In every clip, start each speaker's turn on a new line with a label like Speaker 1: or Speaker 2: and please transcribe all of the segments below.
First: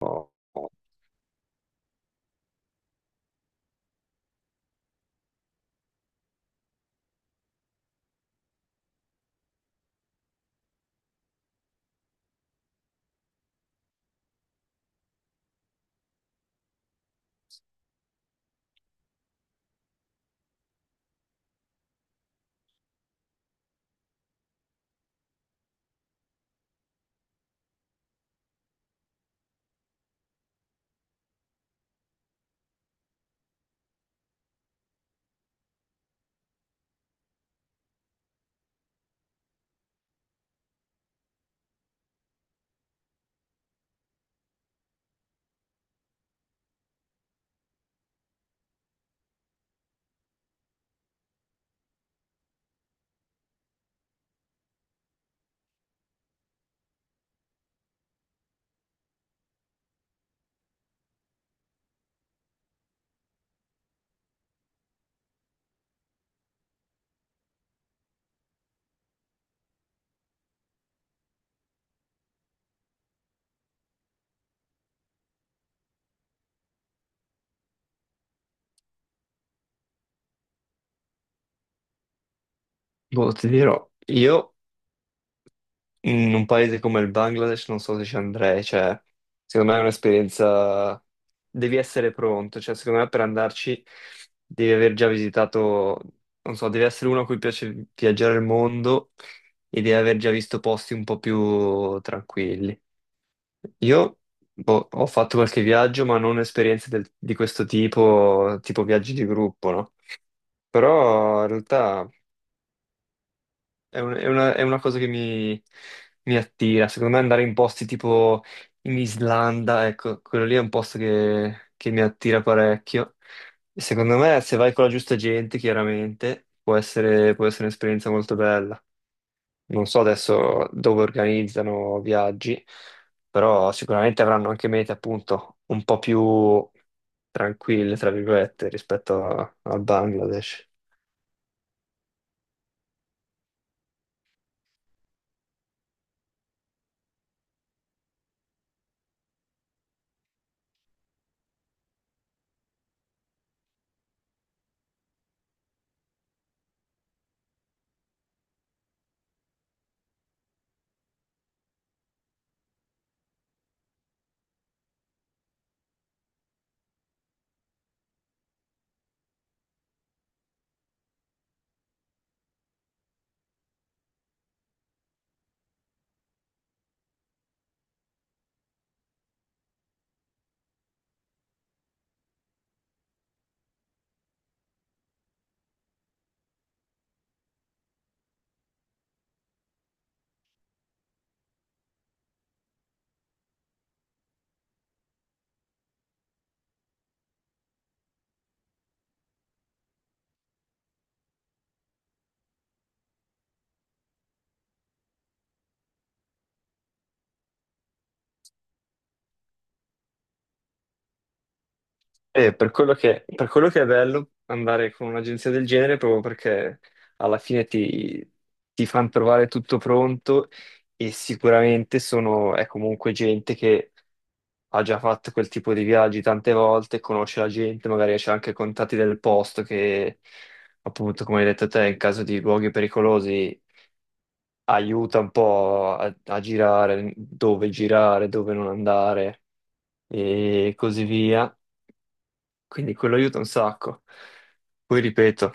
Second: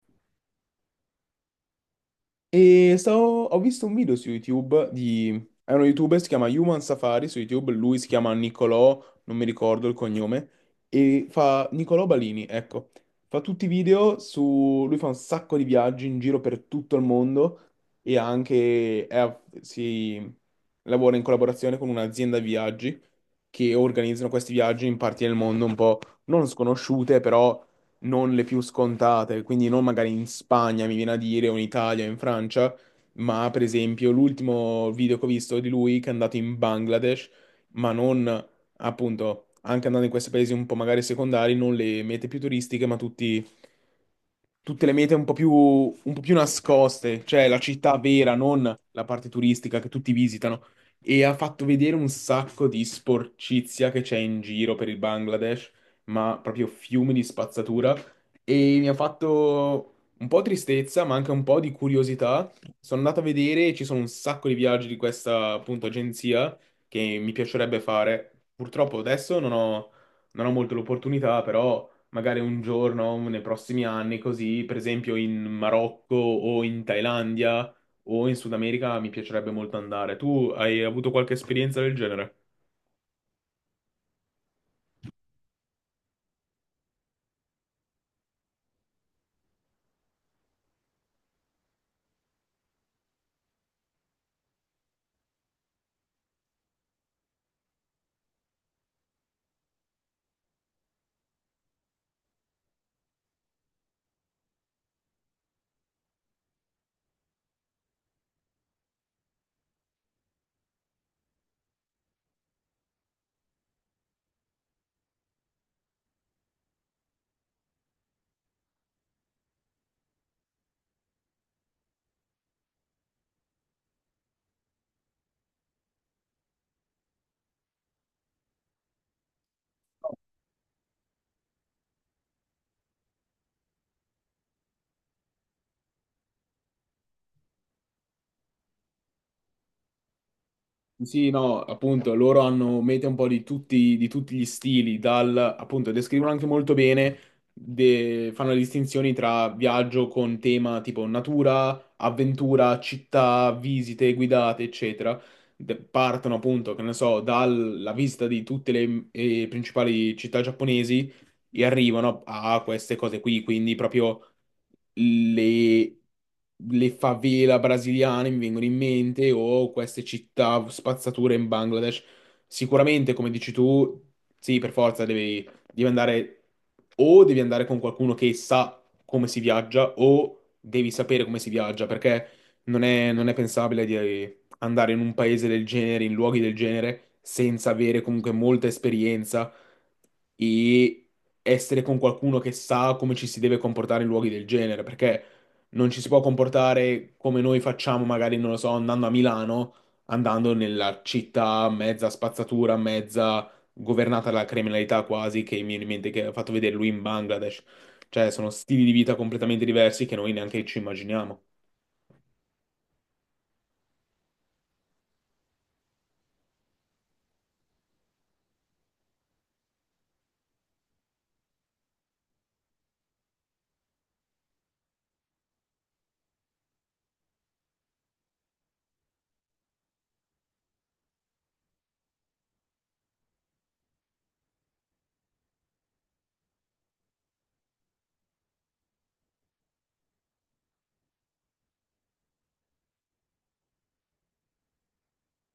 Speaker 1: Oh,
Speaker 2: Ho visto un video su YouTube È uno YouTuber, si chiama Human Safari su YouTube, lui si chiama Nicolò, non mi ricordo il cognome, e fa Nicolò Balini, ecco. Fa tutti i video Lui fa un sacco di viaggi in giro per tutto il mondo e anche è a- si lavora in collaborazione con un'azienda di viaggi che organizzano questi viaggi in parti del mondo un po' non sconosciute, però non le più scontate, quindi non magari in Spagna, mi viene a dire, o in Italia, o in Francia, ma per esempio l'ultimo video che ho visto di lui che è andato in Bangladesh, ma non appunto, anche andando in questi paesi un po' magari secondari, non le mete più turistiche, ma tutti tutte le mete un po' più nascoste, cioè la città vera, non la parte turistica che tutti visitano. E ha fatto vedere un sacco di sporcizia che c'è in giro per il Bangladesh, ma proprio fiumi di spazzatura, e mi ha fatto un po' tristezza, ma anche un po' di curiosità. Sono andato a vedere, ci sono un sacco di viaggi di questa, appunto, agenzia, che mi piacerebbe fare. Purtroppo adesso non ho molto l'opportunità, però magari un giorno, nei prossimi anni, così, per esempio in Marocco o in Thailandia o in Sud America mi piacerebbe molto andare. Tu hai avuto qualche esperienza del genere?
Speaker 1: boh, ti dirò, io in un paese come il Bangladesh non so se ci andrei, cioè, secondo me è un'esperienza, devi essere pronto, cioè, secondo me per andarci devi aver già visitato, non so, devi essere uno a cui piace viaggiare il mondo e devi aver già visto posti un po' più tranquilli. Io, boh, ho fatto qualche viaggio, ma non esperienze del- di questo tipo, tipo viaggi di gruppo, no? Però in realtà... È una cosa che mi attira. Secondo me andare in posti tipo in Islanda, ecco, quello lì è un posto che mi attira parecchio. E secondo me, se vai con la giusta gente, chiaramente, può essere un'esperienza molto bella. Non so adesso dove organizzano viaggi, però sicuramente avranno anche mete, appunto, un po' più tranquille, tra virgolette, rispetto a- al Bangladesh.
Speaker 2: Sì, no, appunto, loro hanno mete un po' di tutti gli stili, dal, appunto, descrivono anche molto bene, fanno le distinzioni tra viaggio con tema tipo natura, avventura, città, visite guidate, eccetera. Partono, appunto, che ne so, dalla visita di tutte le principali città giapponesi, e arrivano a queste cose qui, quindi proprio le, le favela brasiliane mi vengono in mente, o queste città spazzature in Bangladesh. Sicuramente, come dici tu, sì, per forza devi andare, o devi andare con qualcuno che sa come si viaggia, o devi sapere come si viaggia, perché non è pensabile di andare in un paese del genere, in luoghi del genere, senza avere comunque molta esperienza, e essere con qualcuno che sa come ci si deve comportare in luoghi del genere, perché non ci si può comportare come noi facciamo, magari, non lo so, andando a Milano, andando nella città mezza spazzatura, mezza governata dalla criminalità quasi, che mi viene in mente che ha fatto vedere lui in Bangladesh. Cioè, sono stili di vita completamente diversi che noi neanche ci immaginiamo.
Speaker 1: Per quello che è bello andare con un'agenzia del genere, proprio perché alla fine ti fanno trovare tutto pronto e sicuramente è comunque gente che ha già fatto quel tipo di viaggi tante volte, conosce la gente, magari c'è anche contatti del posto che, appunto, come hai detto te, in caso di luoghi pericolosi aiuta un po' a girare, dove non andare e così via. Quindi quello aiuta un sacco. Poi ripeto,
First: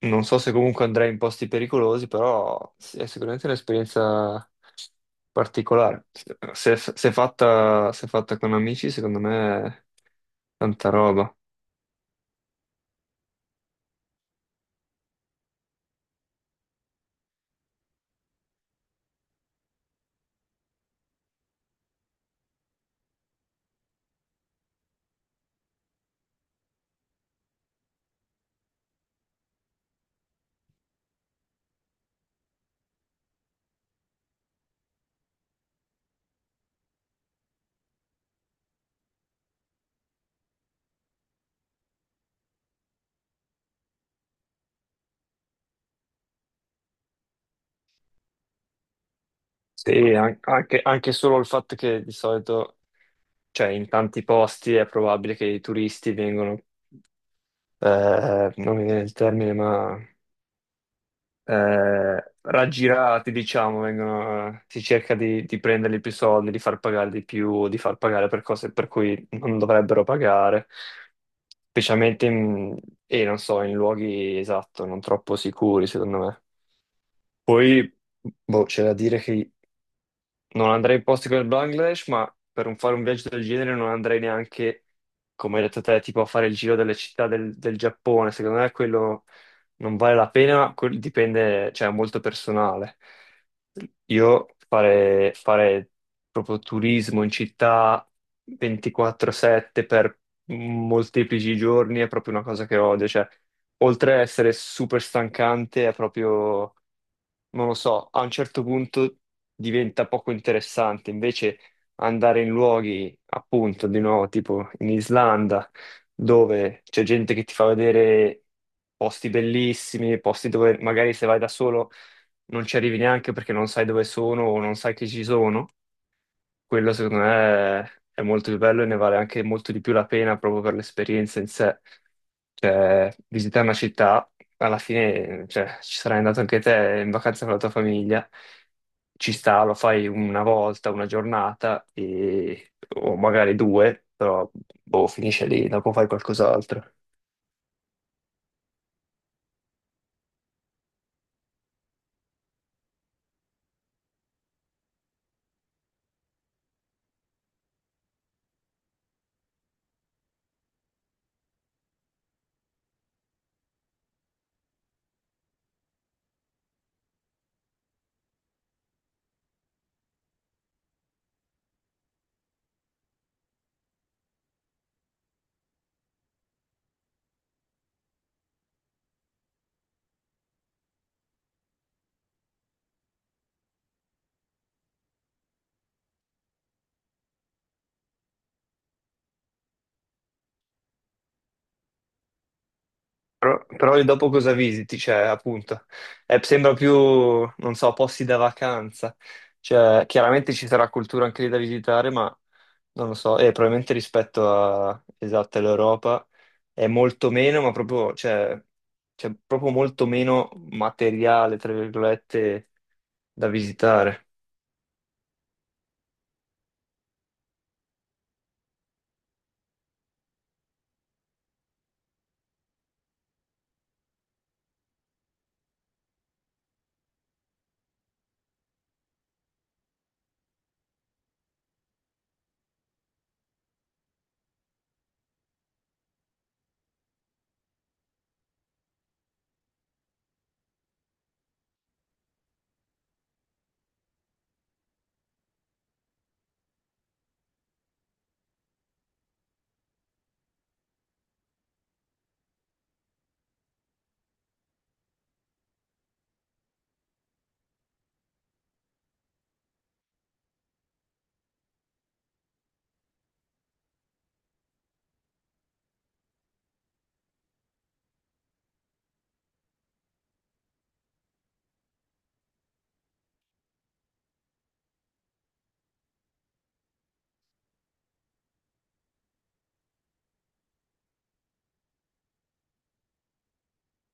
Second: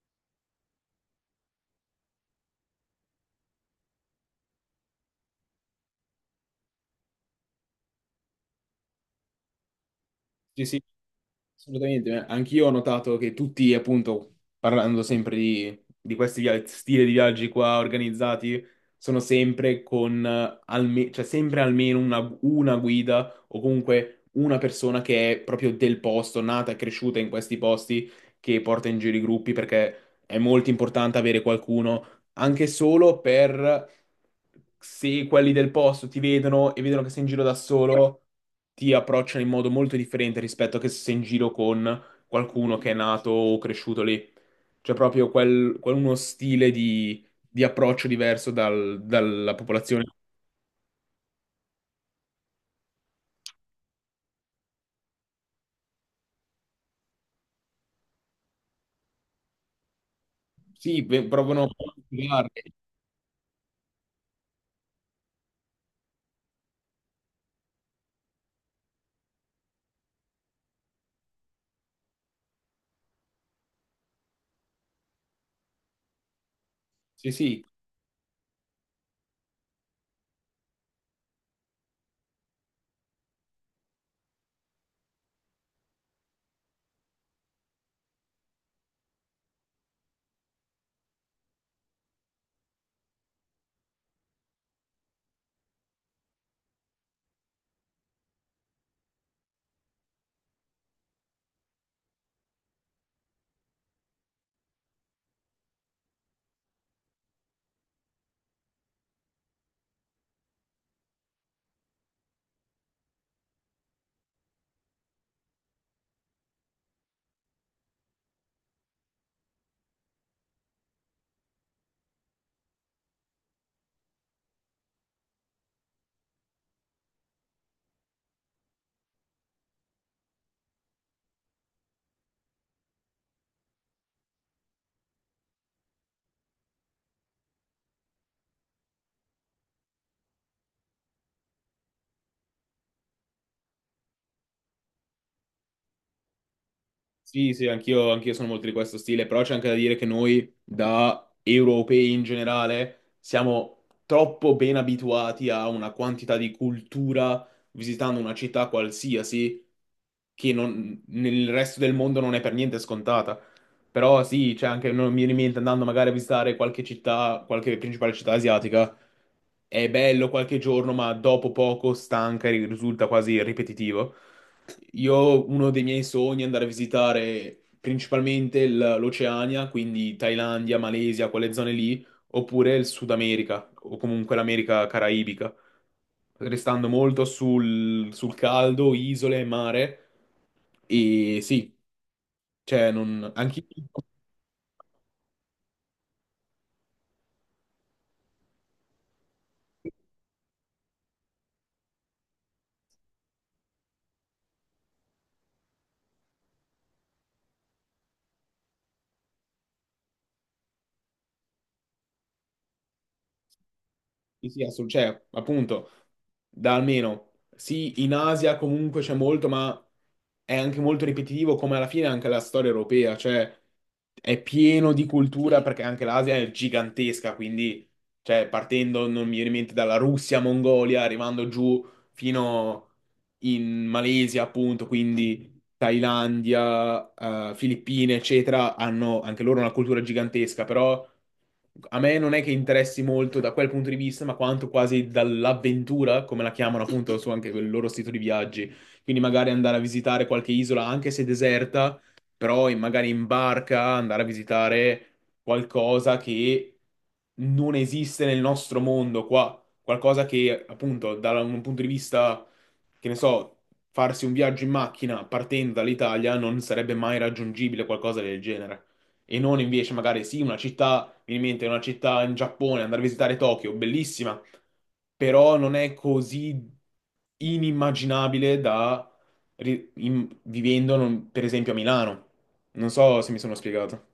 Speaker 1: non so se comunque andrei in posti pericolosi, però sì, è sicuramente un'esperienza particolare. Se fatta con amici, secondo me è
Speaker 2: Sì, sì,
Speaker 1: tanta roba.
Speaker 2: assolutamente, eh. Anch'io ho notato che tutti, appunto, parlando sempre di questi stili di viaggi qua organizzati, sono sempre con cioè sempre una guida, o comunque una persona che è proprio del posto, nata e cresciuta in questi posti, che porta in giro i gruppi, perché è molto importante avere qualcuno anche solo per, se quelli del posto ti vedono e vedono che sei in giro da solo, ti approcciano in modo molto differente rispetto a che se sei in giro con qualcuno che è nato o cresciuto lì. C'è proprio uno stile di approccio diverso dalla
Speaker 1: Sì,
Speaker 2: popolazione.
Speaker 1: an- anche, anche solo il fatto che di solito, cioè in tanti posti è probabile che i turisti vengono, non mi viene il termine, ma
Speaker 2: Sì, provano a spiegarli.
Speaker 1: raggirati, diciamo, vengono, si cerca di prenderli più soldi, di far pagare di più, di far pagare per cose per cui non dovrebbero pagare, specialmente in, e non so, in luoghi esatto, non troppo sicuri, secondo me.
Speaker 2: Sì, sì.
Speaker 1: Poi, boh, c'è da dire che non andrei in posti come il Bangladesh, ma per un- fare un viaggio del genere non andrei neanche, come hai detto te, tipo a fare il giro delle città del, del Giappone. Secondo me quello non vale la pena, quel- dipende, cioè è molto personale. Io fare, fare proprio turismo in città 24/7 per molteplici giorni è proprio una cosa che odio. Cioè, oltre a essere super stancante, è proprio non lo so, a un certo punto diventa poco interessante. Invece andare in luoghi, appunto, di nuovo, tipo in Islanda, dove c'è gente che ti fa vedere posti bellissimi, posti dove magari se vai da solo non ci arrivi neanche perché non sai dove sono o non sai che ci sono. Quello secondo me è molto più bello e ne vale anche molto di più la pena proprio per l'esperienza in sé. Cioè, visitare una città, alla fine, cioè, ci sarai andato anche te in vacanza con la tua famiglia, ci sta, lo fai una volta, una giornata, e- o magari due, però boh, finisce lì, dopo fai qualcos'altro.
Speaker 2: Sì, sì, anch'io sono molto di questo stile, però c'è anche da dire che noi, da europei in generale, siamo troppo ben abituati a una quantità di cultura visitando una città qualsiasi, che nel resto del mondo non è per niente scontata. Però sì, c'è anche, non mi viene in mente, andando magari a visitare qualche città, qualche principale città asiatica, è bello qualche giorno, ma dopo poco stanca e risulta quasi ripetitivo. Io, uno dei miei sogni è andare a visitare principalmente l'Oceania, quindi Thailandia, Malesia, quelle zone lì, oppure il Sud America, o comunque l'America caraibica, restando molto sul caldo, isole, mare, e sì, cioè non... anche
Speaker 1: Però lì dopo cosa visiti? Cioè, appunto, sembra più, non so, posti da vacanza. Cioè, chiaramente ci sarà cultura anche lì da visitare, ma non lo so, e probabilmente rispetto a, esatto, all'Europa è molto meno, ma proprio, cioè, c'è proprio molto meno materiale, tra virgolette, da visitare.
Speaker 2: sì, sì, cioè, appunto, da almeno, sì, in Asia comunque c'è molto, ma è anche molto ripetitivo, come alla fine anche la storia europea, cioè è pieno di cultura perché anche l'Asia è gigantesca, quindi, cioè, partendo, non mi viene in mente, dalla Russia, Mongolia, arrivando giù fino in Malesia, appunto, quindi Thailandia, Filippine, eccetera, hanno anche loro una cultura gigantesca, però a me non è che interessi molto da quel punto di vista, ma quanto quasi dall'avventura, come la chiamano appunto su anche il loro sito di viaggi. Quindi magari andare a visitare qualche isola, anche se deserta, però magari in barca andare a visitare qualcosa che non esiste nel nostro mondo qua. Qualcosa che appunto da un punto di vista, che ne so, farsi un viaggio in macchina partendo dall'Italia non sarebbe mai raggiungibile, qualcosa del genere. E non invece magari sì, una città, mi viene in mente una città in Giappone, andare a visitare Tokyo, bellissima, però non è così inimmaginabile da vivendo, per esempio, a Milano. Non so se mi sono spiegato.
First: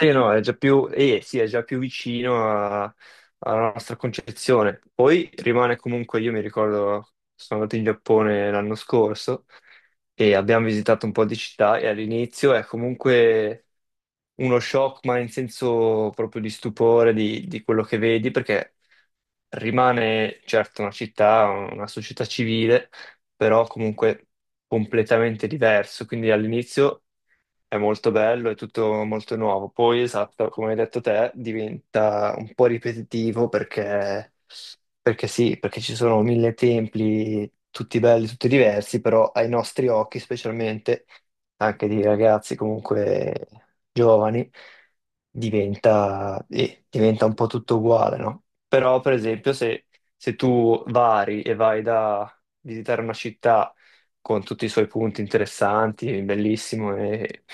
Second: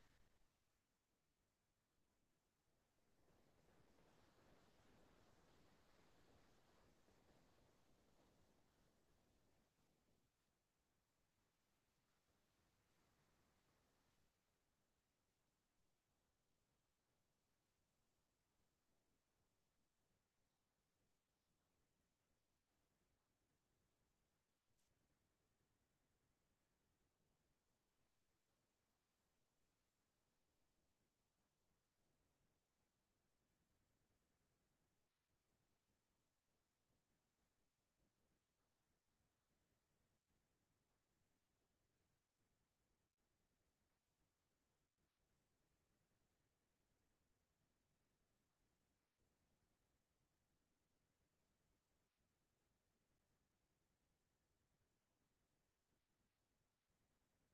Speaker 1: Sì, no, è già sì, è già più vicino a- alla nostra concezione. Poi rimane comunque, io mi ricordo, sono andato in Giappone l'anno scorso e abbiamo visitato un po' di città e all'inizio è comunque uno shock, ma in senso proprio di stupore di quello che vedi, perché rimane certo una città, una società civile, però comunque completamente diverso. Quindi all'inizio è molto bello, è tutto molto nuovo. Poi, esatto, come hai detto te, diventa un po' ripetitivo perché sì, perché ci sono mille templi, tutti belli, tutti diversi, però ai nostri occhi, specialmente anche di ragazzi comunque giovani, diventa un po' tutto uguale, no? Però, per esempio, se tu vari e vai da visitare una città con tutti i suoi punti interessanti, bellissimo e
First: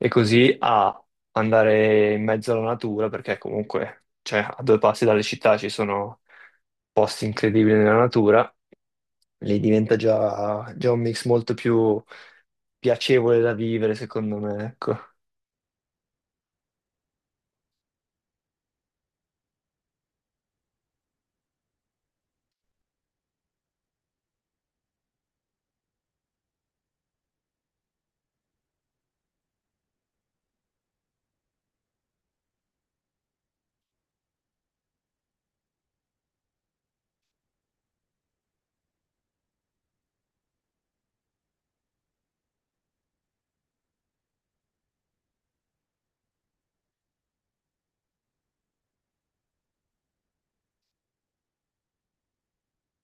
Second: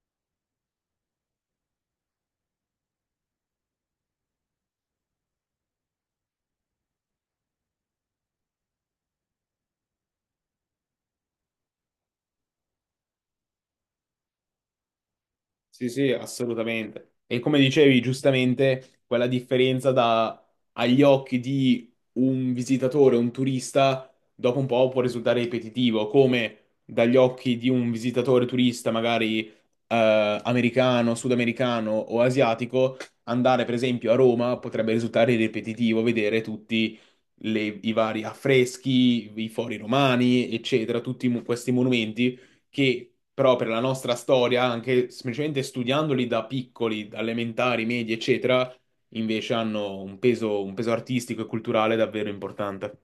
Speaker 1: così a andare in mezzo alla natura, perché comunque, cioè, a due passi dalle città ci sono posti incredibili nella natura, lì diventa già un mix molto più piacevole da vivere, secondo me, ecco.
Speaker 2: Sì, sì, assolutamente. E come dicevi giustamente, quella differenza da agli occhi di un visitatore, un turista, dopo un po' può risultare ripetitivo, come dagli occhi di un visitatore turista, magari americano, sudamericano o asiatico, andare per esempio a Roma potrebbe risultare ripetitivo vedere tutti i vari affreschi, i fori romani, eccetera, tutti questi monumenti, che però per la nostra storia, anche semplicemente studiandoli da piccoli, da elementari, medi, eccetera, invece hanno un peso artistico e culturale davvero importante.